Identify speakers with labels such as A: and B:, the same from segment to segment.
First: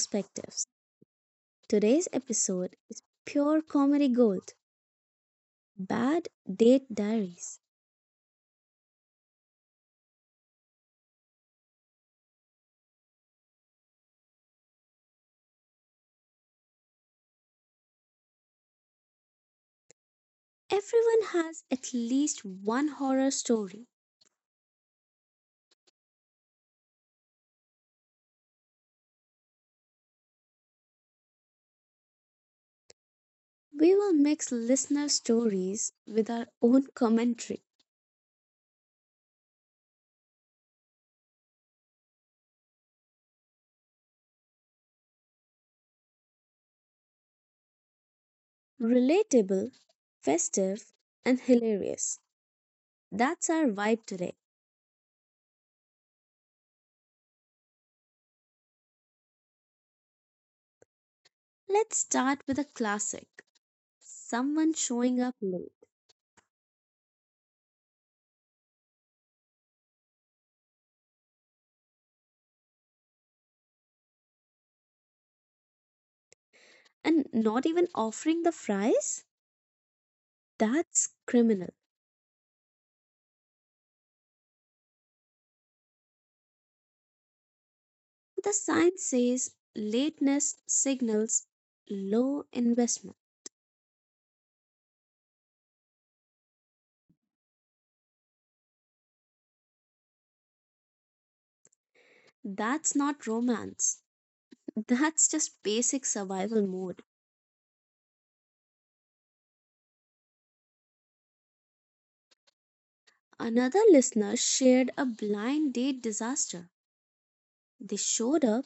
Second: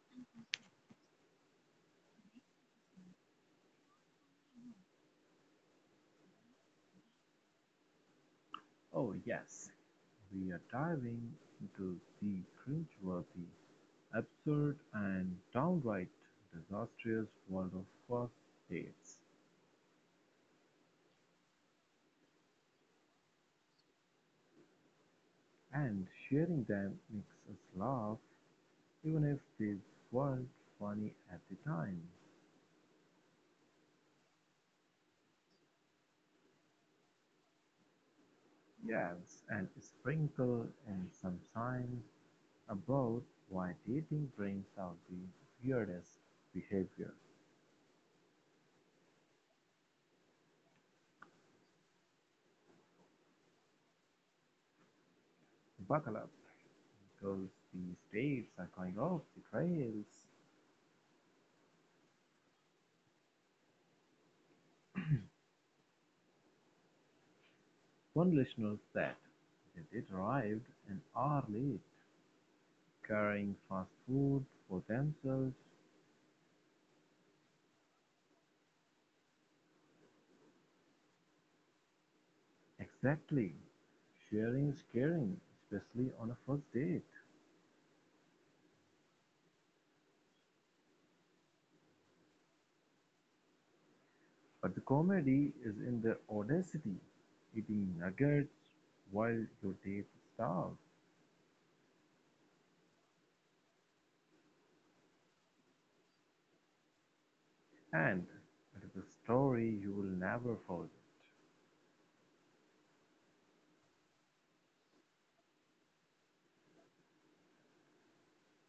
A: Perspectives. Today's episode is pure comedy gold, Bad Date Diaries.
B: Oh yes, we are diving into the cringeworthy, absurd and downright disastrous world of first dates,
A: Everyone has at least one horror story.
B: and sharing them makes us laugh even if they weren't funny at the time.
A: We will mix listener stories with our own commentary.
B: Yes, and sprinkle in some science about why dating brings out the weirdest behavior.
A: Relatable, festive, and hilarious. That's our vibe today.
B: Buckle up, because these dates are going off the trails.
A: Let's start with a classic, someone showing up late
B: One listener said they did arrive an hour late, carrying fast food for themselves.
A: and not even offering the fries? That's criminal.
B: Exactly. Sharing is caring, especially on a first date.
A: The sign says lateness signals low investment.
B: But the comedy is in the audacity, eating nuggets while your date is starved.
A: That's not romance. That's just basic survival mode.
B: And it is a story you will never forget.
A: Another listener shared a blind date disaster. They showed up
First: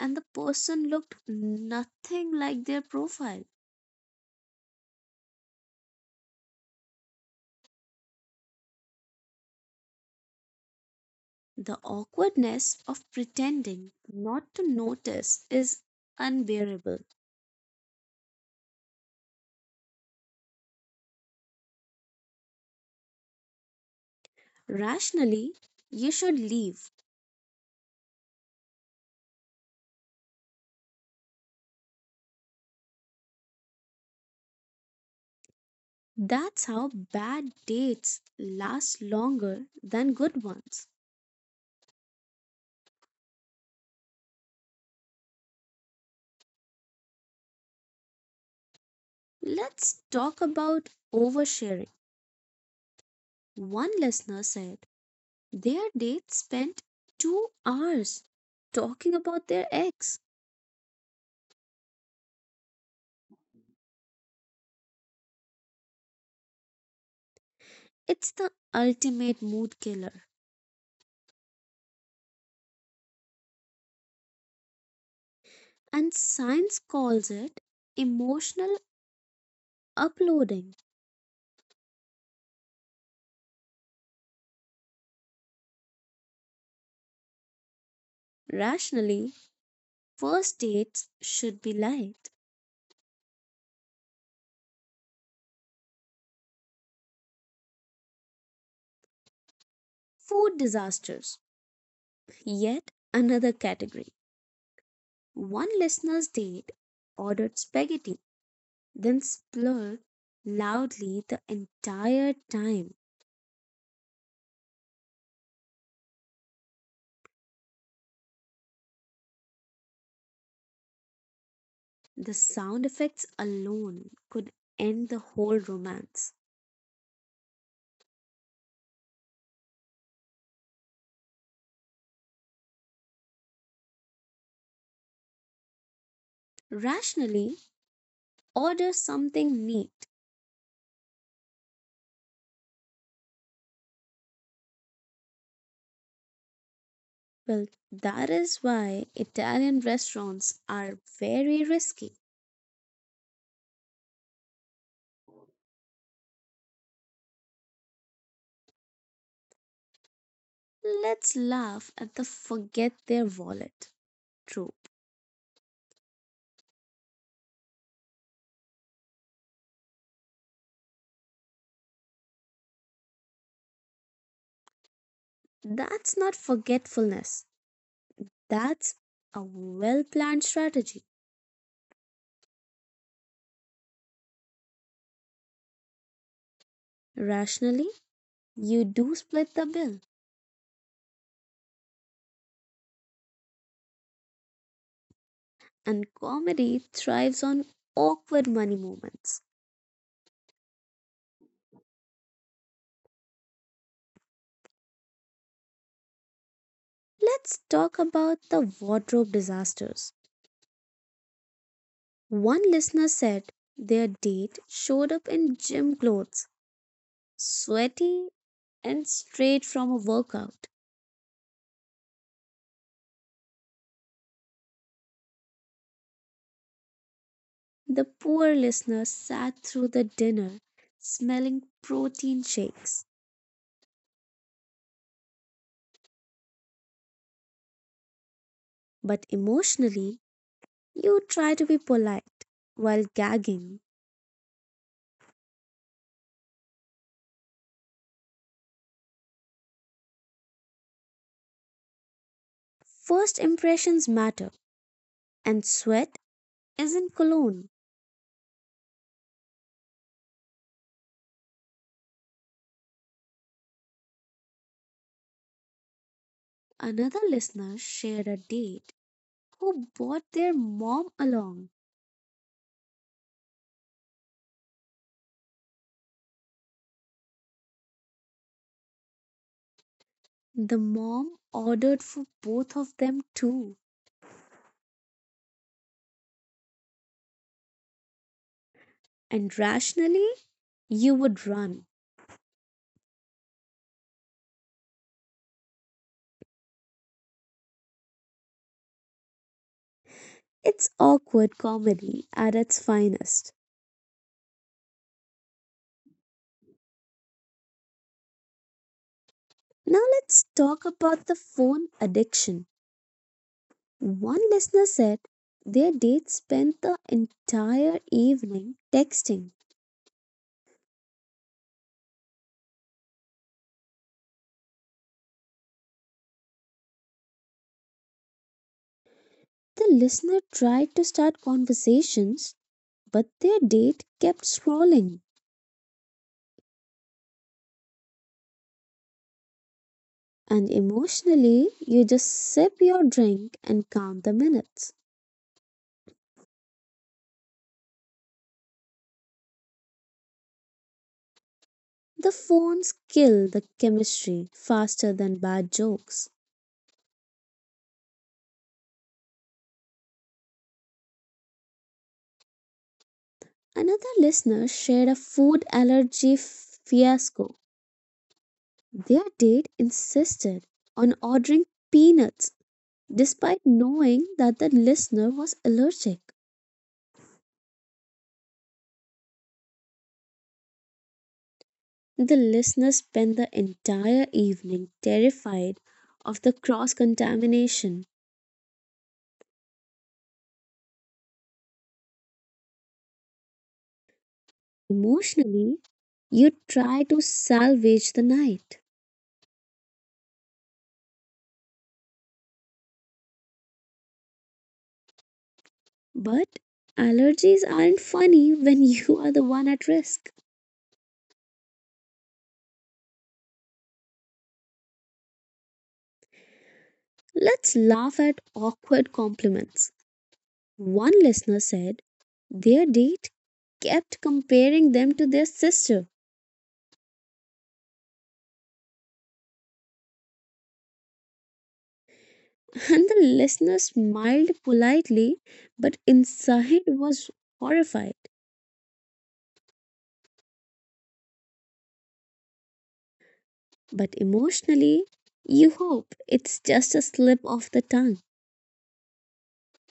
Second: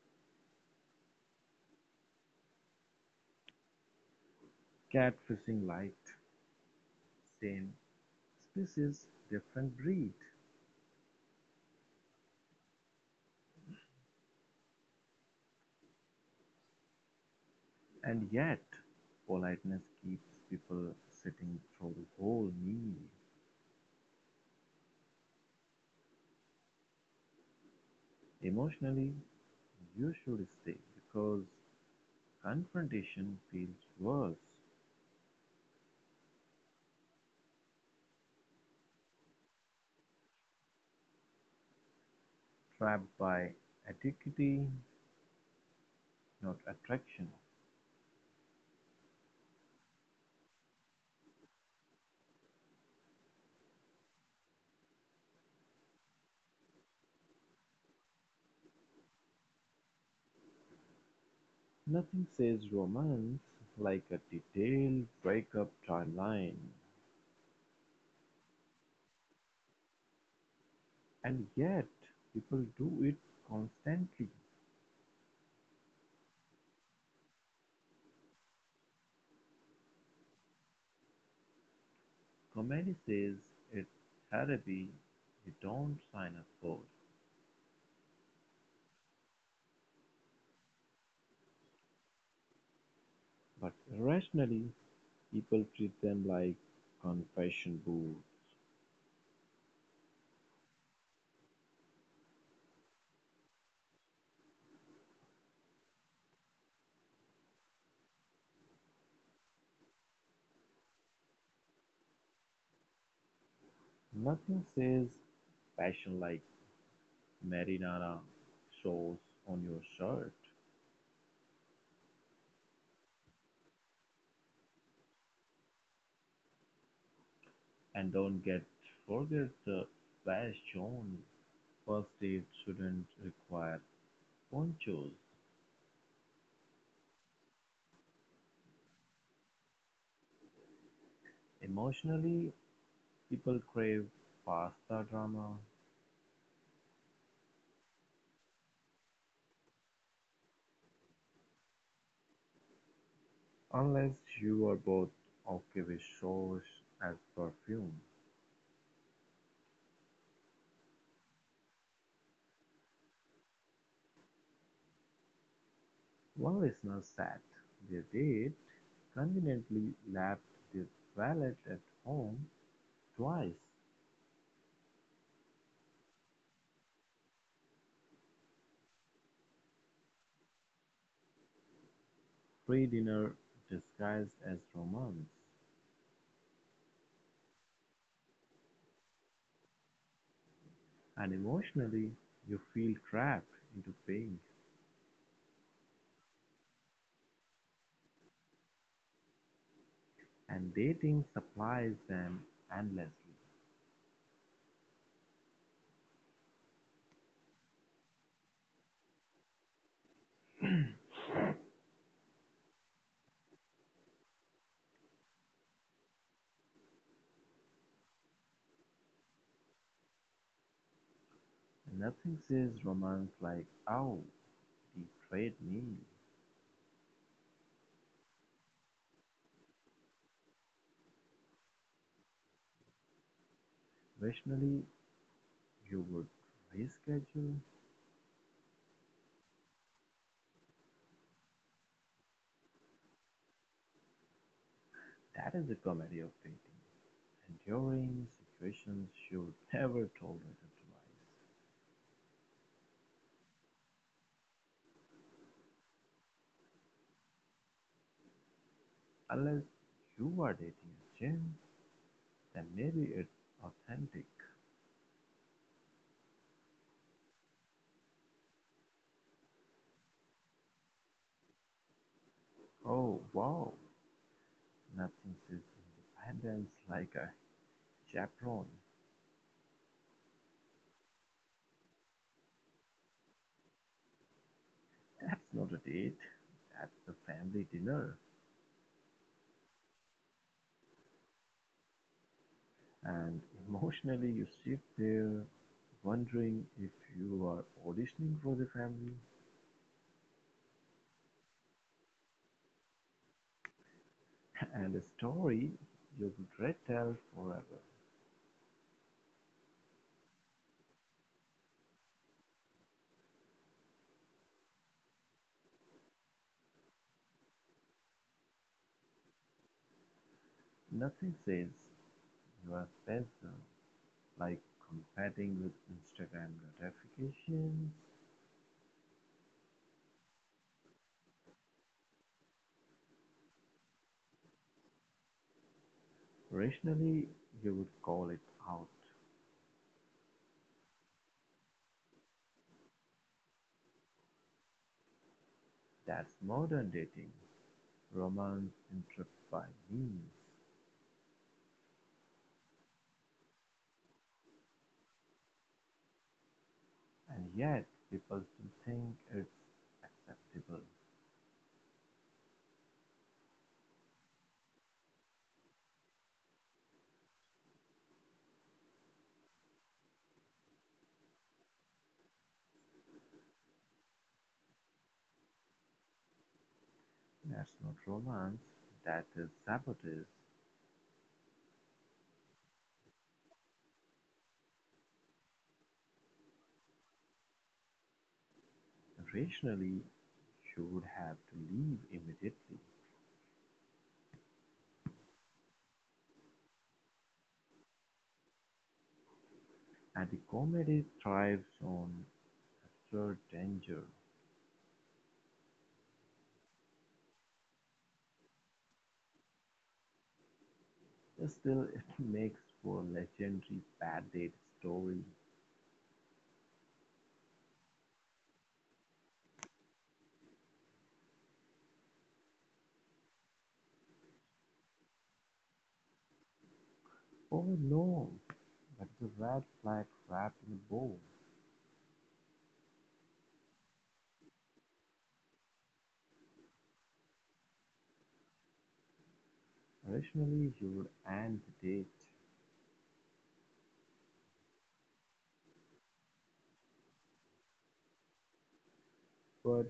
A: and the person looked nothing like their profile.
B: Catfishing light, same species, different breed.
A: The awkwardness of pretending not to notice is unbearable.
B: And yet, politeness keeps people sitting through the whole meal.
A: Rationally, you should leave.
B: Emotionally, you should stay because confrontation feels worse,
A: That's how bad dates last longer than good ones.
B: trapped by etiquette, not attraction.
A: Let's talk about oversharing. One listener said their date spent 2 hours talking about their ex.
B: Nothing says romance like a detailed breakup timeline.
A: It's the ultimate mood killer,
B: And yet, people do it constantly.
A: and science calls it emotional uploading.
B: Comedy says it's therapy you don't sign up for.
A: Rationally, first dates should be light.
B: But irrationally, people treat them like confession booth.
A: Food disasters, yet another category. One listener's date ordered spaghetti, then splurred loudly the entire time.
B: Nothing says passion like marinara sauce on your shirt.
A: The sound effects alone could end the whole romance.
B: And don't get forget the passion. First date shouldn't require ponchos.
A: Rationally, order something neat.
B: Emotionally, people crave pasta drama
A: Well, that is why Italian restaurants are very risky.
B: unless you are both okay with sauce as perfume.
A: Let's laugh at the forget their wallet trope.
B: One listener sat their date, conveniently lapped their wallet at home twice
A: That's not forgetfulness, that's a well planned strategy.
B: pre-dinner disguised as romance,
A: Rationally, you do split the bill,
B: and emotionally you feel trapped into paying
A: and comedy thrives on awkward money moments.
B: and dating supplies them endlessly.
A: Let's talk about the wardrobe disasters. One listener said their date showed up in gym clothes, sweaty and straight from a workout.
B: Nothing says romance like, oh, betrayed me.
A: The poor listener sat through the dinner smelling protein shakes.
B: Rationally, you would reschedule.
A: But emotionally, you try to be polite while gagging.
B: That is the comedy of dating. Enduring situations should never tolerate lies.
A: First impressions matter, and sweat is in Cologne.
B: Unless you are dating a gem, then maybe it's authentic.
A: Another listener shared a date who brought their mom along.
B: Oh wow, nothing says independence like a chaperone.
A: The mom ordered for both of them too,
B: That's not a date, that's a family dinner.
A: and rationally, you would run.
B: And emotionally, you sit there wondering if you are auditioning for the family
A: It's awkward comedy at its finest.
B: and a story you would retell forever.
A: Now let's talk about the phone addiction. One listener said their date spent the entire evening texting.
B: Nothing says you are special like competing with Instagram gratification.
A: The listener tried to start conversations, but their date kept scrolling.
B: Rationally, you would call it out.
A: And emotionally, you just sip your drink and count the minutes.
B: That's modern dating, romance interrupted by memes.
A: The phones kill the chemistry faster than bad jokes.
B: And yet, people still think it's acceptable.
A: Another listener shared a food allergy fiasco. Their date insisted on ordering peanuts despite knowing that the listener was allergic.
B: That's not romance, that is sabotage.
A: The listener spent the entire evening terrified of the cross contamination.
B: Rationally, you would have to leave immediately.
A: Emotionally, you try to salvage the night.
B: And the comedy thrives on absurd danger.
A: But allergies aren't funny when you are the one at risk.
B: Still, it makes for legendary bad date stories.
A: Let's laugh at awkward compliments. One listener said their date kept comparing them to their sister,
B: Oh no, but the red flag wrapped in a bow.
A: and the listener smiled politely, but inside was horrified.
B: Originally, you would end the date,
A: But emotionally, you hope it's just a slip of the tongue.
B: but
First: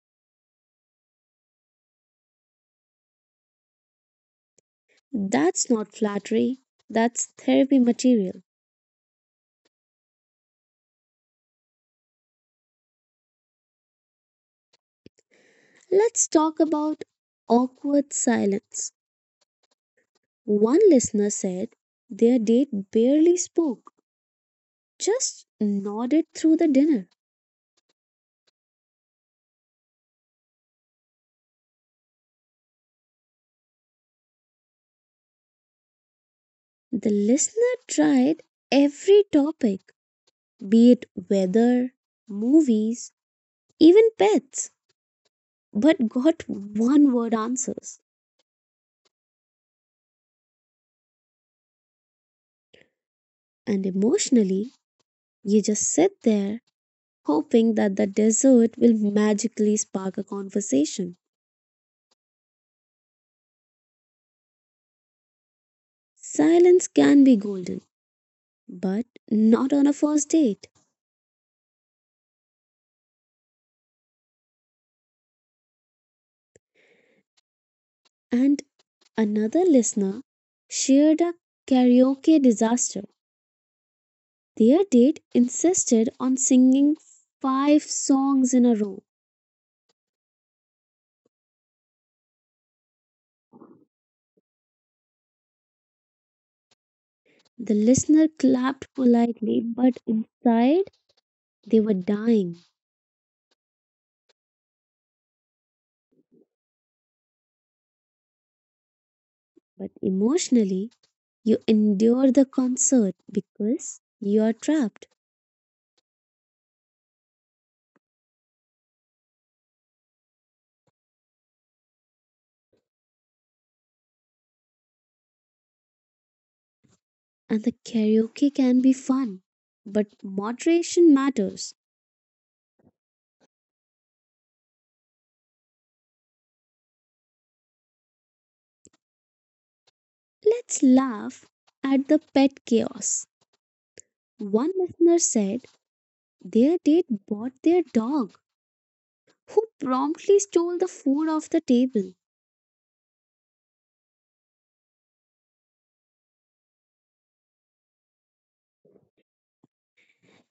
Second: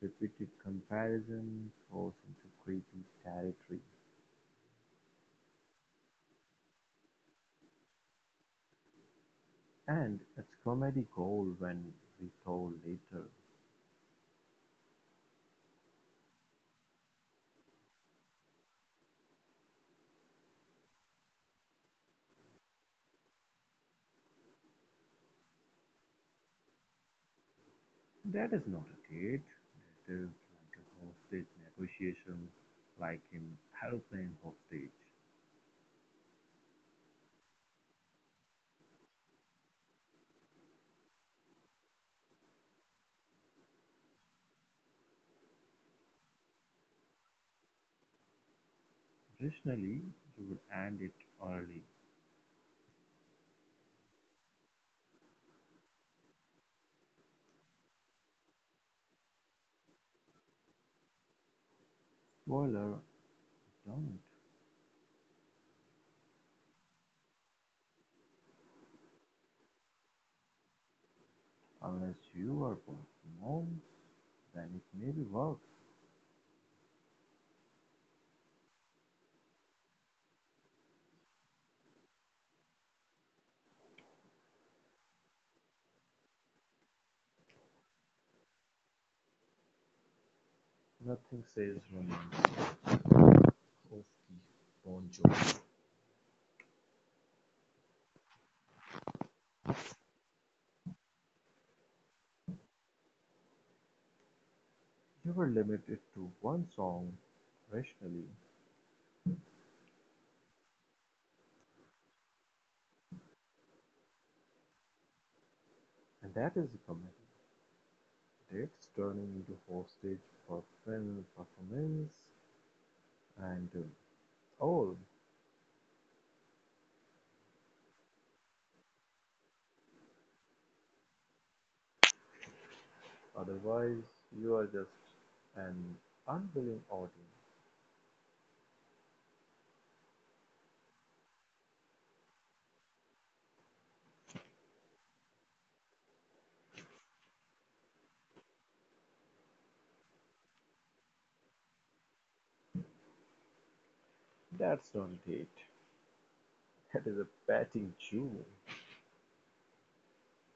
B: repeated comparison throws into creepy territory.
A: That's not flattery, that's therapy material.
B: And it's comedy gold when retold later.
A: Let's talk about awkward silence. One listener said their date barely spoke, just nodded through the dinner.
B: That is not a date. That is like a hostage negotiation, like in aeroplane hostage.
A: The listener tried every topic, be it weather, movies, even pets, but got one word answers.
B: Originally, you would end it early.
A: And emotionally, you just sit there hoping that the dessert will magically spark a conversation.
B: Spoiler: don't,
A: Silence can be golden, but not on a first date.
B: unless you are both mom, then it may be worse.
A: And another listener shared a karaoke disaster. Their date insisted on singing five songs in a row.
B: Nothing says romance of the Bon Jovi.
A: The listener clapped politely, but inside they were dying.
B: You were limited to one song, rationally,
A: But emotionally, you endure the concert because you are trapped.
B: and that is a commitment. Dates turning into hostage for film performance and all.
A: And the karaoke can be fun, but moderation matters.
B: Otherwise, you are just an unwilling audience.
A: Let's laugh at the pet chaos. One listener said their date bought their dog, who promptly stole the food off the table.
B: That's not a date. That is a petting chew.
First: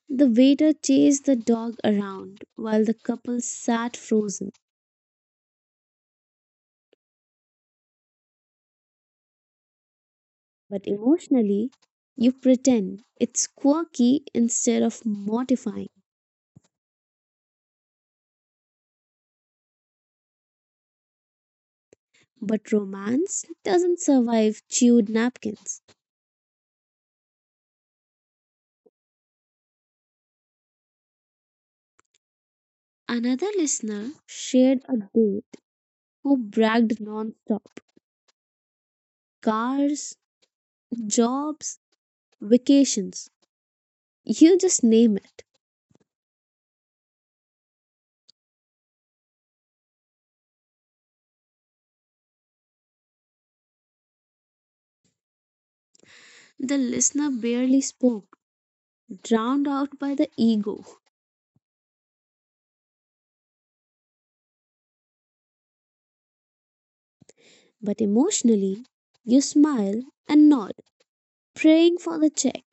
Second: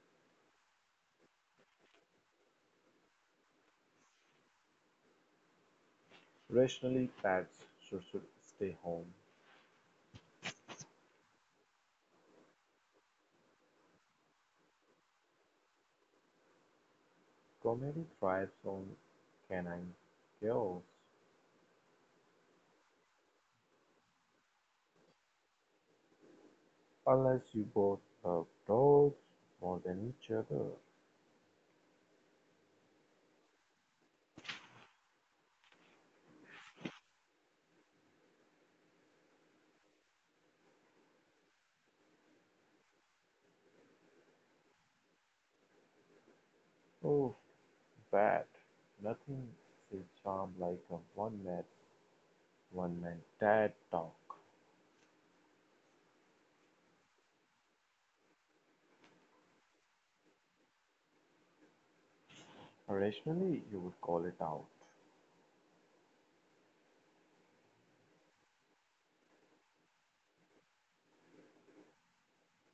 A: The waiter chased the dog around while the couple sat frozen.
B: Rationally, pets should stay home.
A: But emotionally, you pretend it's quirky instead of mortifying.
B: Comedy thrives on canine chaos.
A: But romance doesn't survive chewed napkins.
B: Unless you both love dogs more than each other.
A: Another listener shared a date who bragged non-stop. Cars, jobs, vacations. You just name it.
B: Oh, bad. Nothing is charm like a one night dad talk.
A: The listener barely spoke, drowned out by the ego.
B: Rationally, you would call it out.
A: But emotionally, you smile and nod, praying for the check.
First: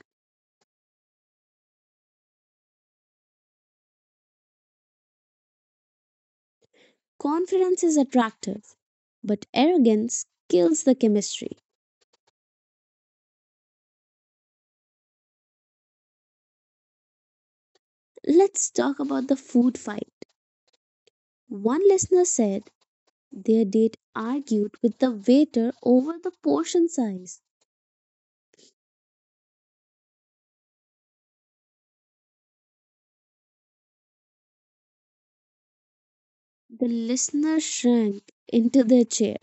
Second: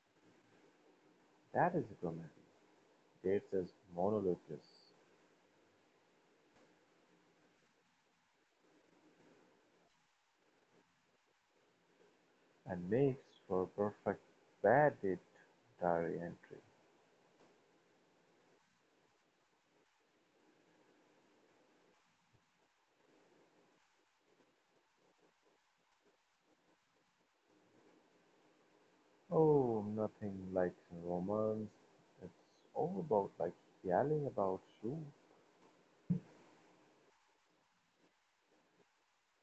B: That is a comedy. Dates as monologues
A: Confidence is attractive, but arrogance kills the chemistry.
B: and makes for a perfect bad date diary entry.
A: Let's talk about the food fight. One listener said their date argued with the waiter over the portion size.
B: Oh, nothing like romance. It's all about like yelling about you.
A: The listener shrank into their chair,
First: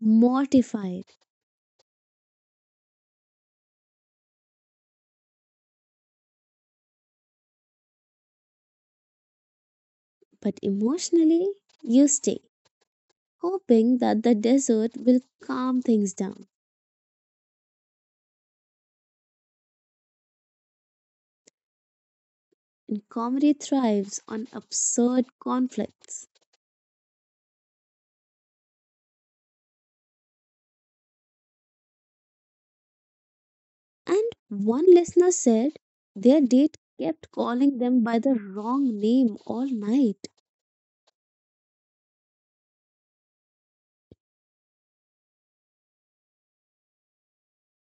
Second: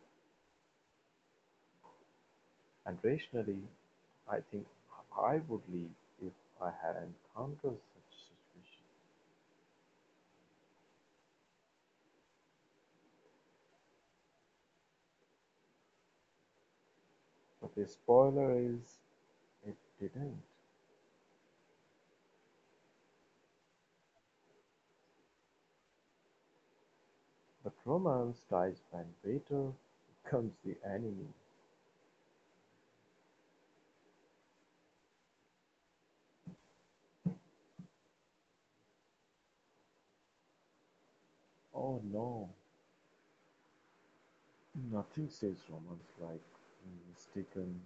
A: mortified.
B: And rationally, I think I would leave if I had encountered such a situation.
A: But emotionally, you stay, hoping that the desert will calm things down.
B: But the spoiler is, it didn't.
A: And comedy thrives on absurd conflicts.
B: But romance dies when waiter becomes the enemy.
A: And one listener said their date kept calling them by the wrong name all night.
B: Oh no, nothing says romance like mistaken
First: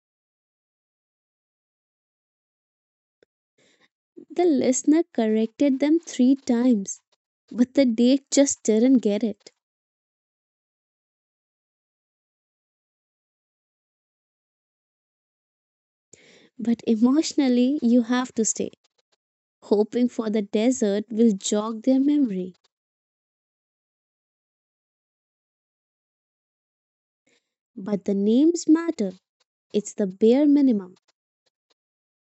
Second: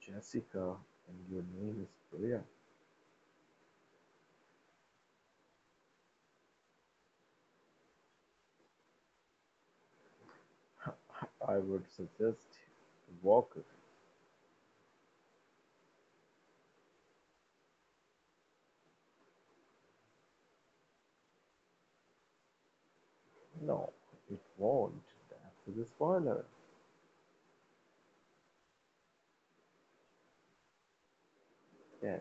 B: Jessica and your name is Priya.
A: The listener corrected them three times, but the date just didn't get it.
B: I would suggest Walker.
A: But emotionally, you have to stay, hoping for the desert will jog their memory.
B: No, it won't, that's the spoiler.
A: But the names matter, it's the bare minimum.
B: Yes,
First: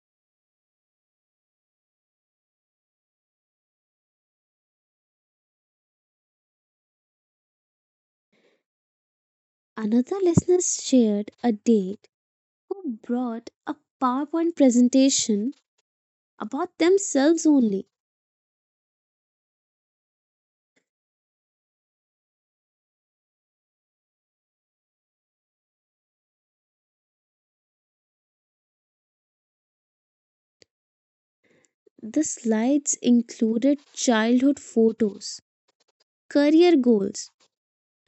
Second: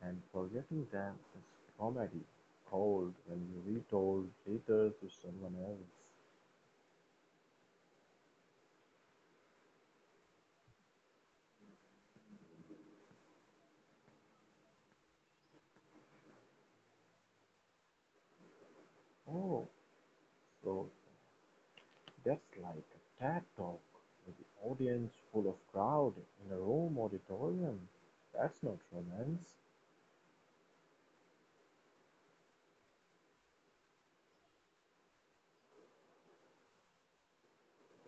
B: and forgetting them is comedy gold when you retold later to someone else.
A: Another listener shared a date who brought a PowerPoint presentation about themselves only.
B: Oh, so that's like a TED talk with the audience full of crowd in a room auditorium. That's not romance.
A: The slides included childhood photos, career goals,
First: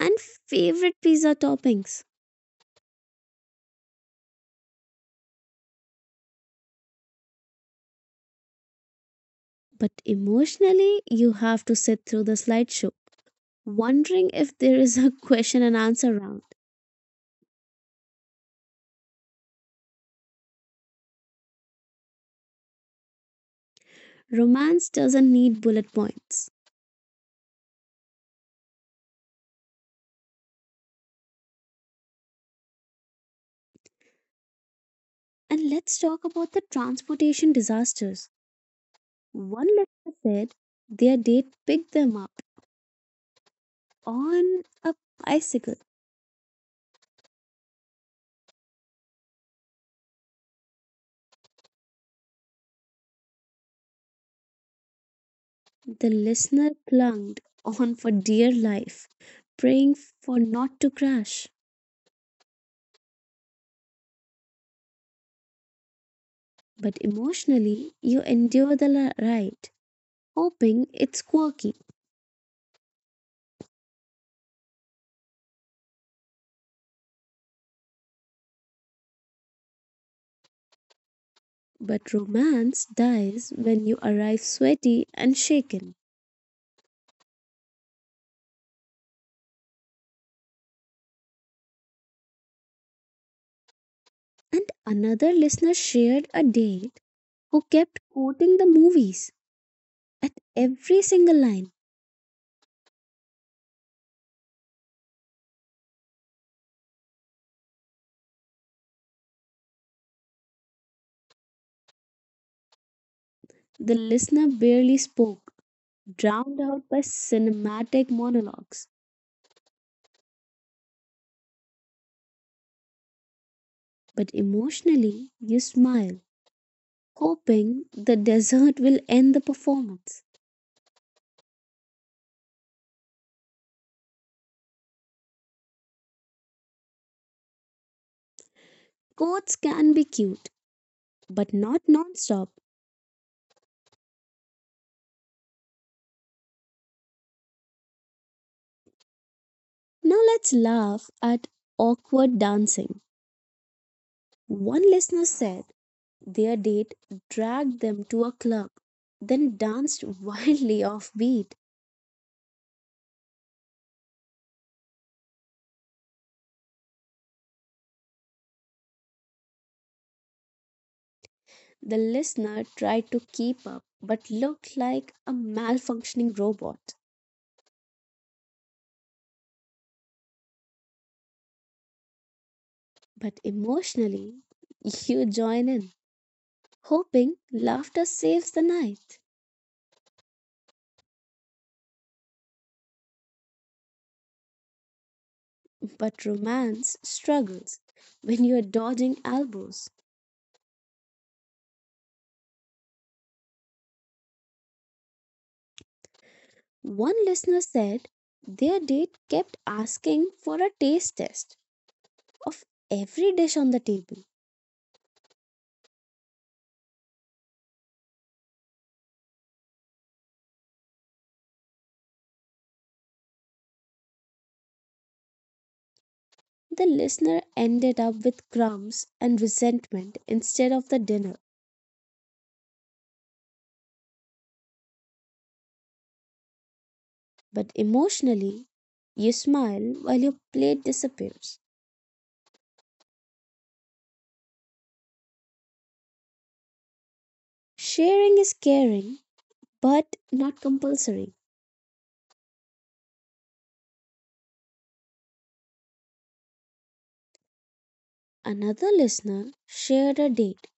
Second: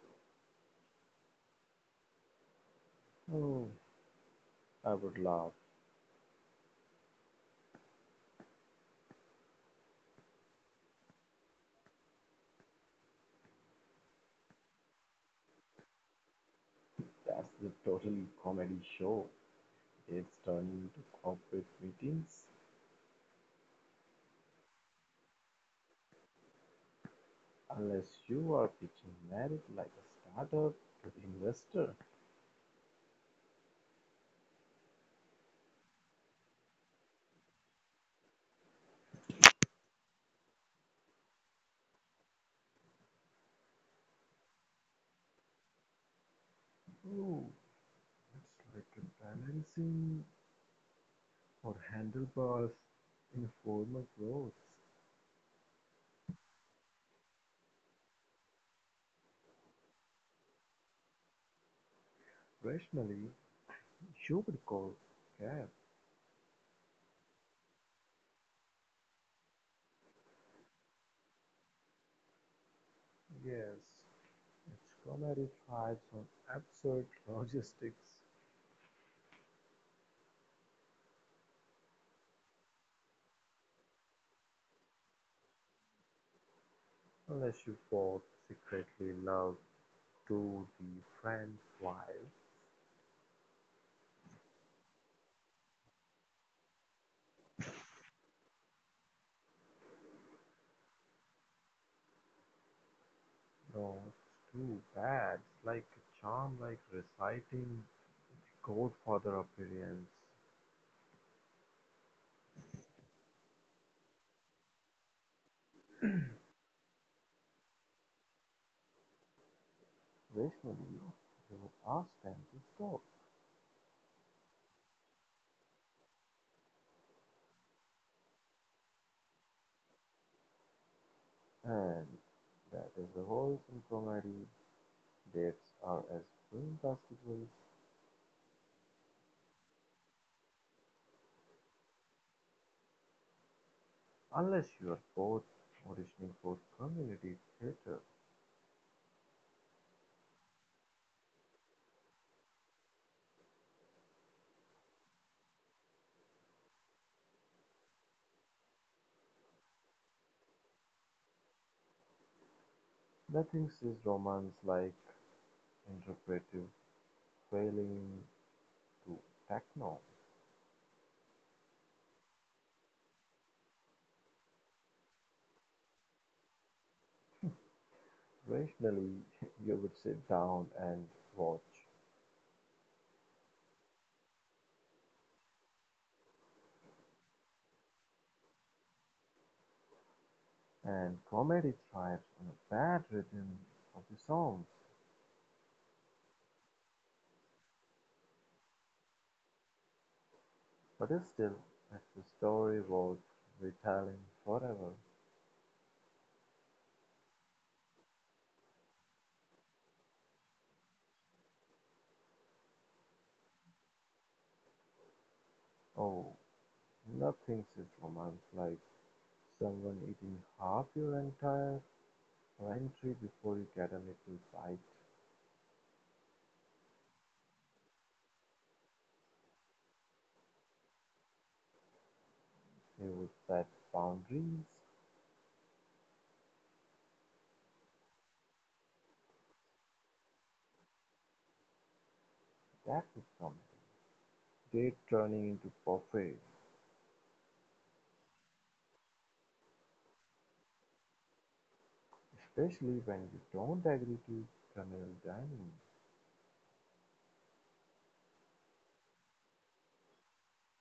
A: and favorite pizza toppings.
B: Oh, I would laugh.
A: But emotionally, you have to sit through the slideshow, wondering if there is a question and answer round.
B: That's the total comedy show. It's turning into corporate meetings.
A: Romance doesn't need bullet points.
B: Unless you are pitching merit like a startup to the investor.
A: And let's talk about the transportation disasters. One listener said their date picked them up on a bicycle.
B: Oh, it's like a balancing or handlebars in a formal clothes.
A: The listener clung on for dear life, praying for not to crash.
B: Rationally, you would call cab.
A: But emotionally, you endure the ride, hoping it's quirky.
B: Yes, its comedy thrives on absurd logistics.
A: But romance dies when you arrive sweaty and shaken.
B: Unless you both secretly love to be friend while.
A: And another listener shared a date who kept quoting the movies at every single line.
B: No, it's too bad. It's like a charm, like reciting Godfather appearance.
A: The listener barely spoke, drowned out by cinematic monologues.
B: Rationally, you would ask them to stop.
A: But emotionally, you smile, hoping the desert will end the performance.
B: And that is the whole in comedy. Dates are as film
A: Quotes can be cute, but not nonstop.
B: unless you are both auditioning for community theater.
A: Now let's laugh at awkward dancing. One listener said their date dragged them to a club, then danced wildly offbeat.
B: Nothing says romance like interpretive wailing to techno.
A: The listener tried to keep up, but looked like a malfunctioning robot.
B: Rationally, you would sit down and watch.
A: But emotionally, you join in, hoping laughter saves the night.
B: And comedy thrives on a bad rhythm of the song.
A: But romance struggles when you're dodging elbows.
B: But still, it's the story was retelling forever.
A: One listener said their date kept asking for a taste test of every dish on the table.
B: Oh, nothing says romance like someone eating half your entire pantry before you get a little bite.
A: The listener ended up with crumbs and resentment instead of the dinner.
B: They would set boundaries.
A: But emotionally, you smile while your plate disappears.
B: That is something. Date turning into buffets,
A: Sharing is caring, but not compulsory.
B: especially when you don't agree to communal dining.
A: Another listener shared a date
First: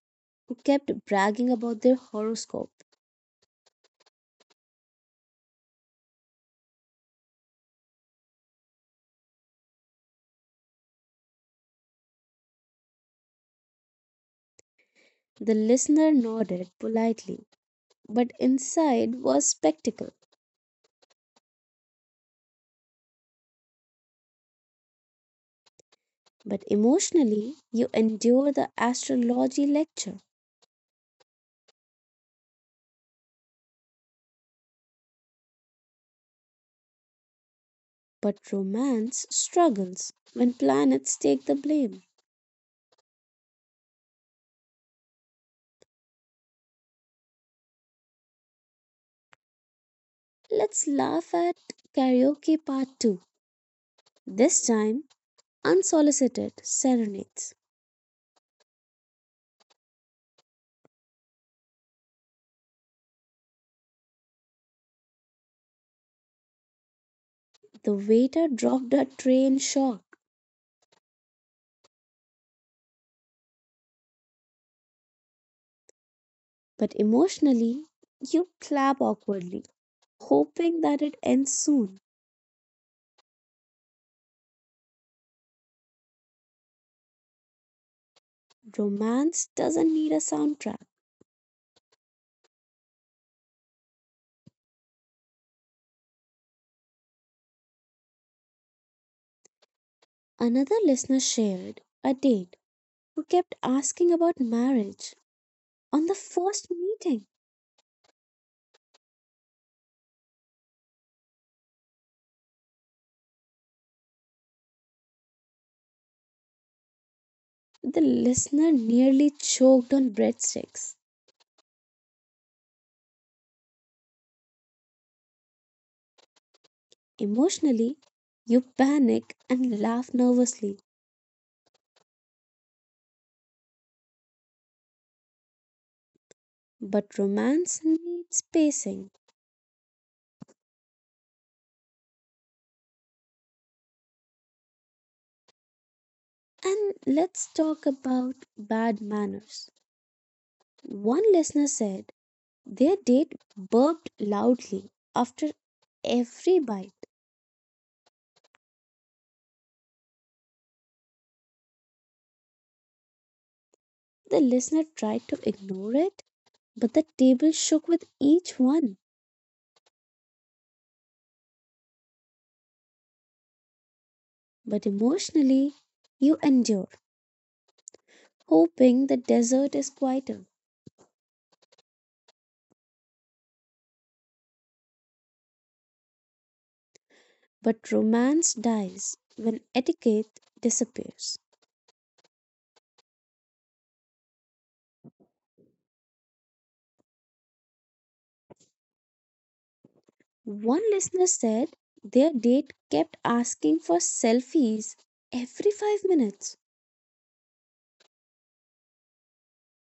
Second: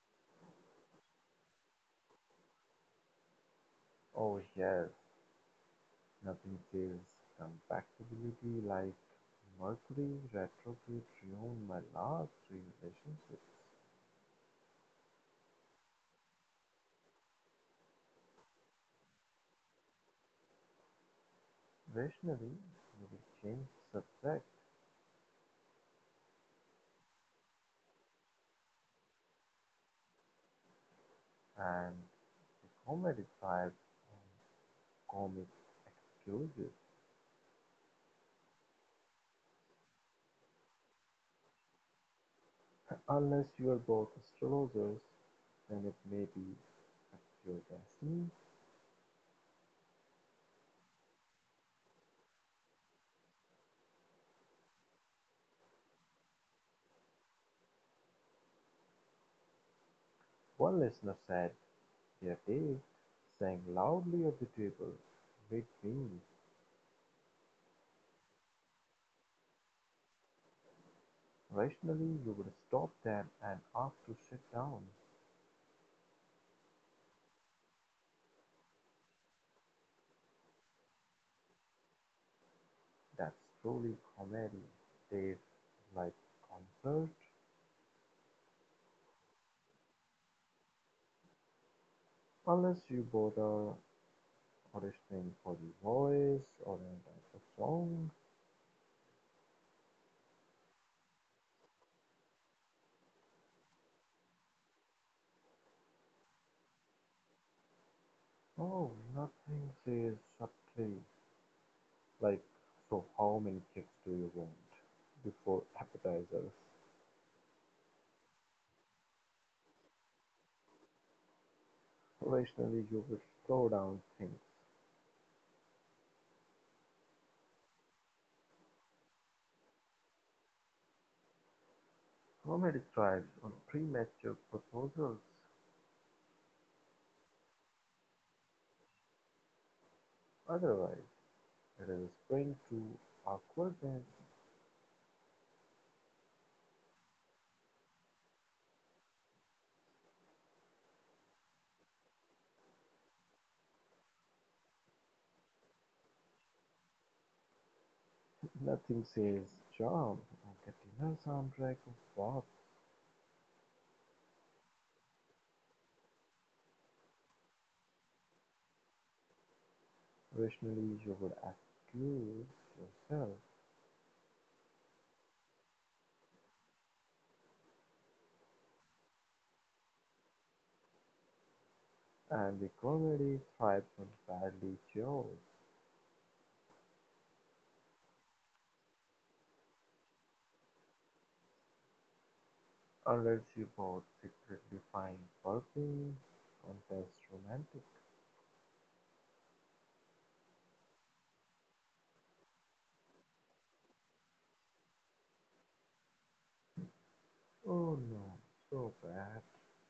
A: who kept bragging about their horoscope.
B: Oh yes, nothing says compatibility like Mercury retrograde ruined my last three relationships.
A: The listener nodded politely, but inside was spectacle.
B: Rationally, we will change subject
A: But emotionally, you endure the astrology lecture,
B: and the comedic vibe and comic excuses.
A: but romance struggles when planets take the blame.
B: Unless you are both astrologers, then it may be a pure destiny.
A: Let's laugh at karaoke part 2. This time, unsolicited serenades.
B: One listener said their day sang loudly at the table, with wings.
A: The waiter dropped a tray in shock,
B: Rationally you would stop them and ask to shut down.
A: but emotionally, you clap awkwardly, hoping that it ends soon.
B: That's truly comedy. Tastes like concert.
A: Romance doesn't need a soundtrack.
B: Unless you both are auditioning for the voice or any type of song.
A: Another listener shared a date who kept asking about marriage on the first meeting.
B: Oh, nothing says subtly like, so how many kicks do you want before appetizers?
A: The listener nearly choked on breadsticks.
B: Rationally you would slow down things.
A: Emotionally, you panic and laugh nervously,
B: Comedy thrives on premature proposals.
A: but romance needs pacing.
B: Otherwise, let us bring to awkward and
A: And let's talk about bad manners. One listener said their date burped loudly after every bite.
B: nothing says charm like a dinner soundtrack of pop.
A: The listener tried to ignore it, but the table shook with each one.
B: Originally, you would accuse yourself,
A: But emotionally, you endure, hoping the desert is quieter.
B: and the comedy thrives on badly jokes,
A: But romance dies when etiquette disappears.
B: unless you both secretly find burping contest romantic.
A: One listener said their date kept asking for selfies every 5 minutes.
B: Oh no, so bad.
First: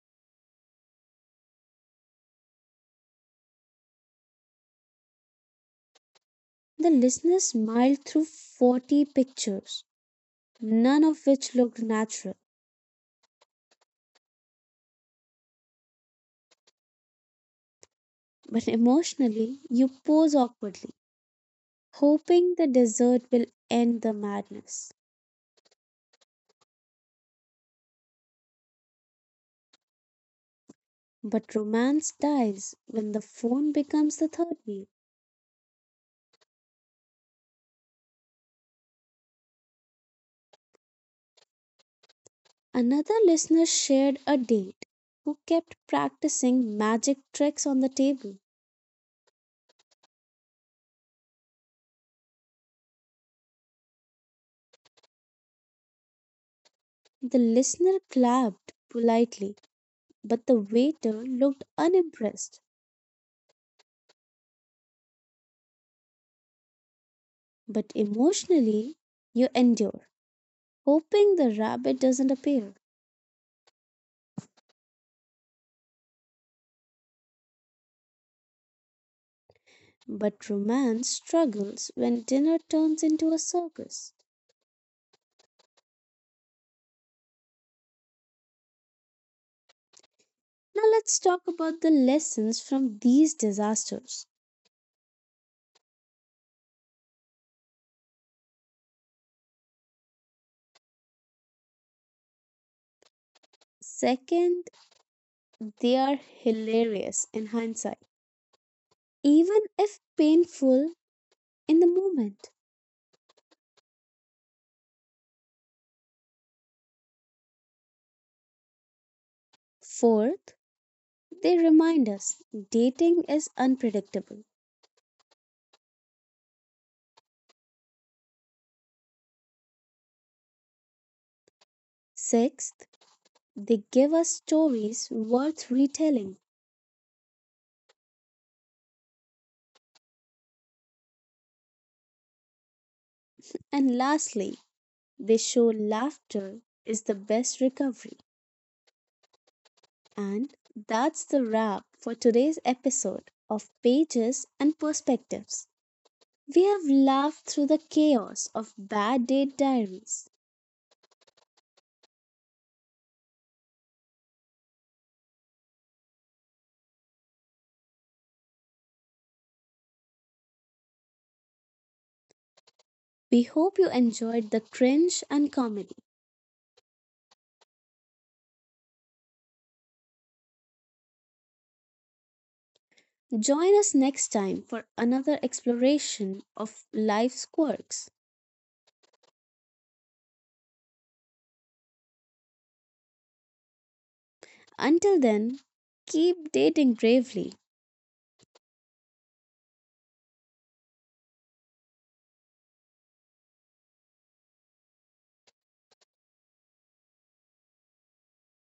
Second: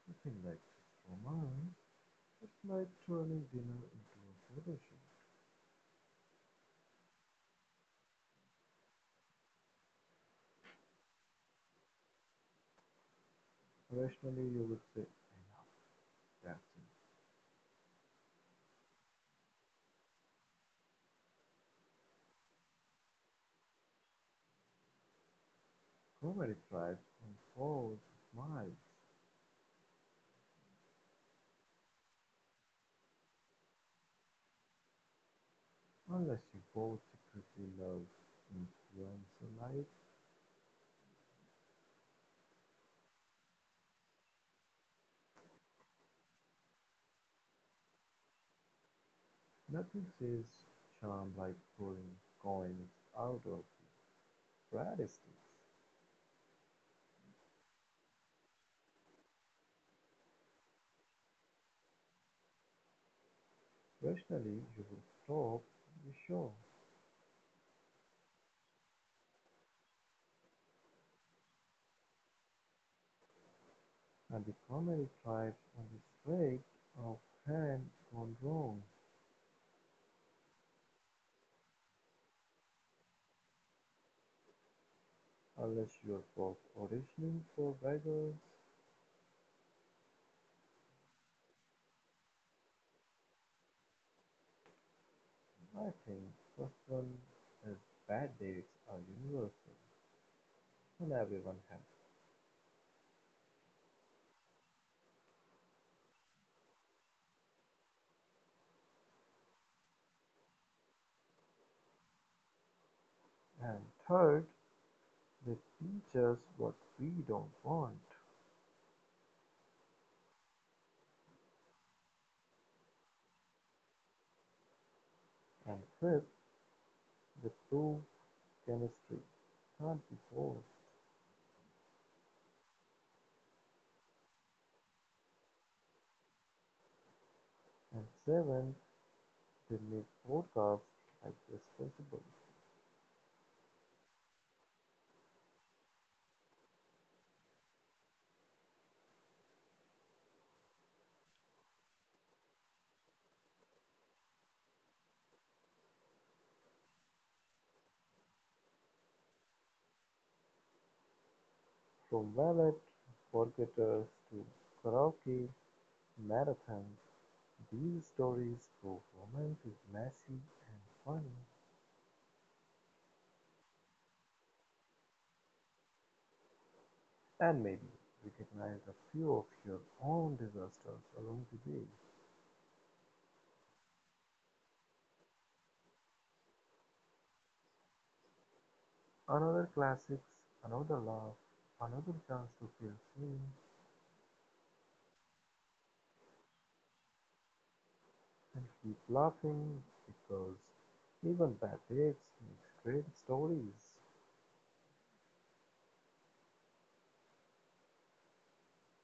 B: Nothing like this romance. It's like turning dinner into a photo shoot.
A: The listener smiled through 40 pictures, none of which looked natural.
B: Rationally, you would say, enough, that's enough.
A: But emotionally, you pose awkwardly, hoping the dessert will end the madness.
B: Nobody drives on forward miles
A: But romance dies when the phone becomes the third wheel.
B: unless you both secretly love influenza-like.
A: Another listener shared a date who kept practicing magic tricks on the table.
B: Nothing says charm like pulling coins out of the breadsticks.
A: The listener clapped politely, but the waiter looked unimpressed.
B: Rationally, you would stop the show,
A: But emotionally, you endure, hoping the rabbit doesn't appear.
B: and the comedy thrives on the strength of hand gone wrong.
A: But romance struggles when dinner turns into a circus.
B: Unless you're both auditioning for beggars,
A: Now, let's talk about the lessons from these disasters.
B: I think first one is bad dates are universal, and everyone has.
A: Second, they are hilarious in hindsight, even if painful in the moment.
B: And third, they teach us what we don't want.
A: Fourth, they remind us dating is unpredictable.
B: And fifth, they prove chemistry can't be forced.
A: Sixth, they give us stories worth retelling.
B: And seven, they make podcasts like this possible.
A: And lastly, they show laughter is the best recovery. And that's the wrap for today's episode of Pages and Perspectives. We have laughed through the chaos of bad date diaries.
B: From Wallet, Forgetters to Karaoke, Marathons, these stories prove romance is messy and funny.
A: We hope you enjoyed the cringe and comedy.
B: And maybe recognize a few of your own disasters along the way.
A: Join us next time for another exploration of life's quirks.
B: Another classics, another laugh, another chance to feel seen
A: Until then, keep dating bravely.
B: and keep laughing because even bad dates make great stories.